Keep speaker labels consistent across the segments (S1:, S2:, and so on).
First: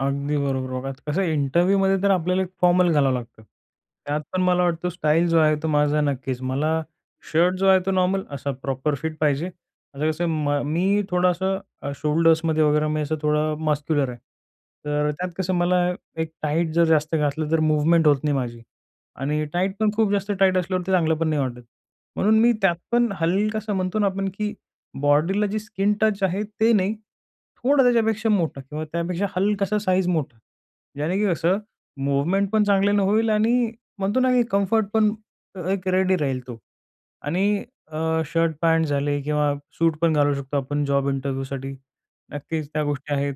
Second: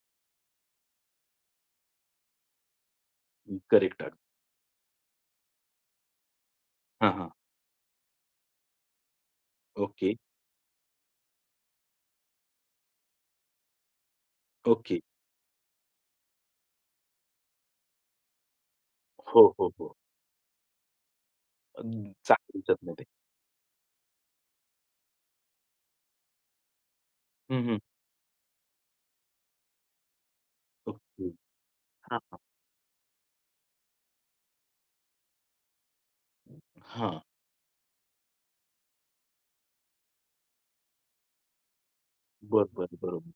S1: अगदी बरोबर. बघा कसं इंटरव्ह्यूमध्ये तर आपल्याला एक फॉर्मल घालावं लागतं.
S2: अ, करेक्ट. [unintelligible]
S1: त्यात पण मला वाटतं स्टाईल जो आहे तो माझा नक्कीच. मला
S2: हां, हां.
S1: शर्ट जो आहे तो नॉर्मल, असा प्रॉपर फिट पाहिजे. आता
S2: ओके.
S1: कसं आहे म मी थोडंसं अ, शोल्डर्समध्ये वगैरे मी असं थोडा मस्क्युलर आहे.
S2: ओके.
S1: तर त्यात कसं मला एक टाईट जर जास्त घातलं तर मूव्हमेंट होत नाही माझी. आणि
S2: हो, हो,
S1: टाईट पण
S2: हो.
S1: खूप जास्त टाईट असल्यावर, ते चांगलं पण नाही वाटत.
S2: अन् [unintelligible]
S1: म्हणून मी त्यात
S2: ह्याच्यामध्ये.
S1: पण हलकासा म्हणतो ना आपण, की बॉडीला जी स्किन टच आहे ते नाही,
S2: हं, हं.
S1: थोडा त्याच्यापेक्षा मोठा, किंवा त्यापेक्षा हलकासा साईझ मोठा. ज्याने की
S2: ओके.
S1: कसं
S2: हां, हां.
S1: मूव्हमेंट पण चांगल्यानं होईल आणि म्हणतो ना, की कम्फर्ट पण अ, एक रेडी राहील तो.
S2: हां.
S1: आणि अ, शर्ट-पॅन्ट झाले, किंवा सूट पण घालू शकतो आपण जॉब इंटरव्ह्यूसाठी. नक्कीच त्या
S2: बरोबर,
S1: गोष्टी
S2: बरोबर.
S1: आहेत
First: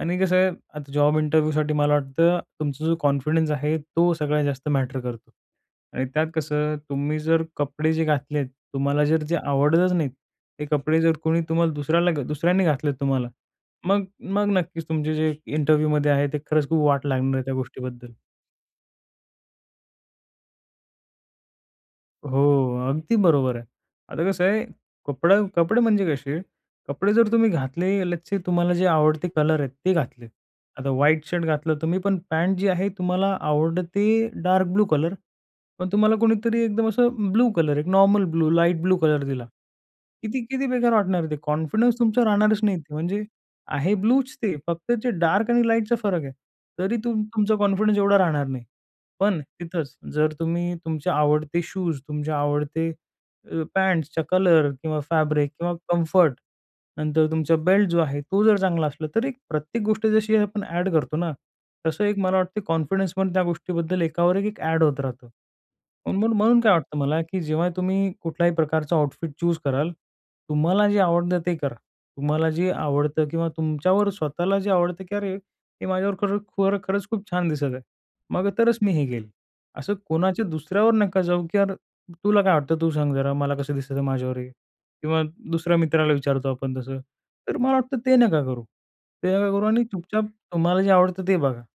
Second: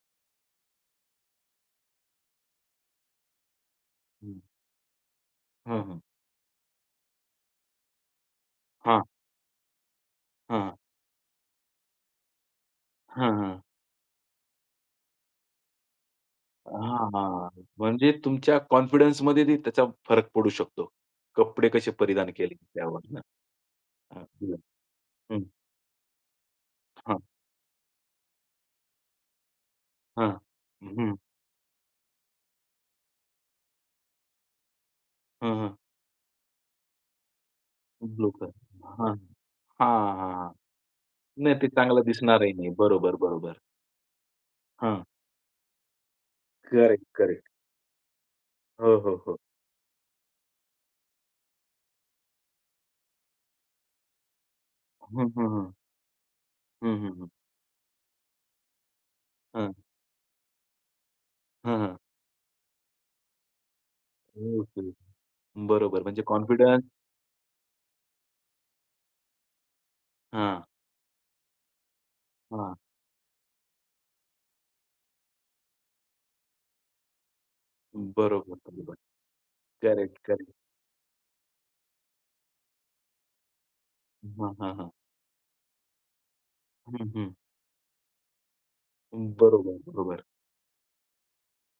S1: आणि कसं आहे आता जॉब इंटरव्ह्यूसाठी मला वाटतं तुमचा जो कॉन्फिडन्स आहे, तो
S2: हं.
S1: सगळ्यात जास्त मॅटर करतो.
S2: हां. हां.
S1: आणि त्यात कसं तुम्ही जर कपडे जे घातलेत, तुम्हाला
S2: हां.
S1: जर जे आवडतच नाहीत. ते
S2: हां.
S1: कपडे जर कोणी तुम्हाला दुसऱ्याला दुसऱ्याने घातलेत तुम्हाला.
S2: हां, हां.
S1: मग मग नक्कीच तुमचे जे इंटरव्ह्यूमध्ये आहे ते खरंच खूप वाट
S2: हां,
S1: लागणार आहे
S2: हां.
S1: त्या
S2: म्हणजे
S1: गोष्टीबद्दल.
S2: तुमच्या कॉन्फिडन्समध्ये ते त्याचा फरक पडू शकतो. कपडे कसे परिधान केले
S1: हो, अगदी
S2: त्यावरनं.
S1: बरोबर आहे.
S2: हां,.
S1: आता कसं
S2: [unintelligible]
S1: आहे कपडा
S2: हं.
S1: कपडे म्हणजे कसे, कपडे
S2: हां.
S1: जर तुम्ही घातले लेट्स से तुम्हाला जे आवडते कलर आहेत, ते घातले.
S2: हां.
S1: आता
S2: हं, हं.
S1: व्हाईट शर्ट घातलं तुम्ही पण पॅन्ट जी आहे तुम्हाला आवडते डार्क ब्लू कलर,
S2: हं, हं.
S1: पण तुम्हाला कोणीतरी एकदम असं ब्लू कलर, एक normal
S2: blue
S1: blue,
S2: colour,
S1: light blue
S2: हां.
S1: कलर दिला.
S2: हां,
S1: किती
S2: हां.
S1: किती बेकार वाटणार आहे ते.
S2: नाही ते
S1: कॉन्फिडन्स
S2: चांगलं
S1: तुमचा
S2: दिसणार ही
S1: राहणारच
S2: नाही.
S1: नाही,
S2: बरोबर,
S1: म्हणजे
S2: बरोबर.
S1: आहे ब्लूच ते, फक्त
S2: हां.
S1: जे डार्क आणि लाईटचा फरक आहे. तरी
S2: करेक्ट,
S1: तुम
S2: करेक्ट.
S1: तुमचा कॉन्फिडन्स एवढा राहणार नाही.
S2: हो, हो, हो.
S1: पण तिथंच जर तुम्ही, तुमच्या आवडते शूज, तुमचे आवडते अ, पँट्सच्या कलर, किंवा
S2: हं, हं,
S1: फॅब्रिक, किंवा
S2: हं.
S1: कम्फर्ट.
S2: हं, हं,
S1: नंतर
S2: हं.
S1: तुमचा बेल्ट जो आहे, तो जर चांगला असला, तरी एक
S2: हं.
S1: प्रत्येक गोष्टी जशी आपण ॲड करतो ना,
S2: हं, हं.
S1: तसं एक मला वाटतं कॉन्फिडन्स पण त्या गोष्टीबद्दल एकावर एक एक ॲड
S2: ओके.
S1: होत राहतं.
S2: बरोबर म्हणजे
S1: म्हणून म्हणून काय
S2: कॉन्फिडन्स
S1: वाटतं मला, की जेव्हा तुम्ही कुठल्याही प्रकारचा आउटफिट चूज कराल,
S2: हां.
S1: तुम्हाला जे आवडतं ते करा. तुम्हाला जे
S2: हां.
S1: आवडतं, किंवा तुमच्यावर स्वतःला जे आवडतं, की "अरे, हे माझ्यावर खरं खरं खरंच खूप छान दिसत आहे. मग
S2: बरोबर,
S1: तरच मी
S2: बरोबर.
S1: हे घेईल." असं
S2: करेक्ट,
S1: कोणाच्या
S2: करेक्ट.
S1: दुसऱ्यावर नका जाऊ, की "यार, तुला काय वाटतं तू सांग जरा, मला कसं दिसतं आहे माझ्यावर हे?"
S2: हां, हां, हां.
S1: किंवा दुसऱ्या मित्राला विचारतो आपण तसं.
S2: हं, हं.
S1: तर मला वाटतं ते नका करू.
S2: हं.
S1: ते नका करू
S2: बरोबर,
S1: आणि
S2: बरोबर.
S1: चुपचाप तुम्हाला जे आवडतं ते बघा.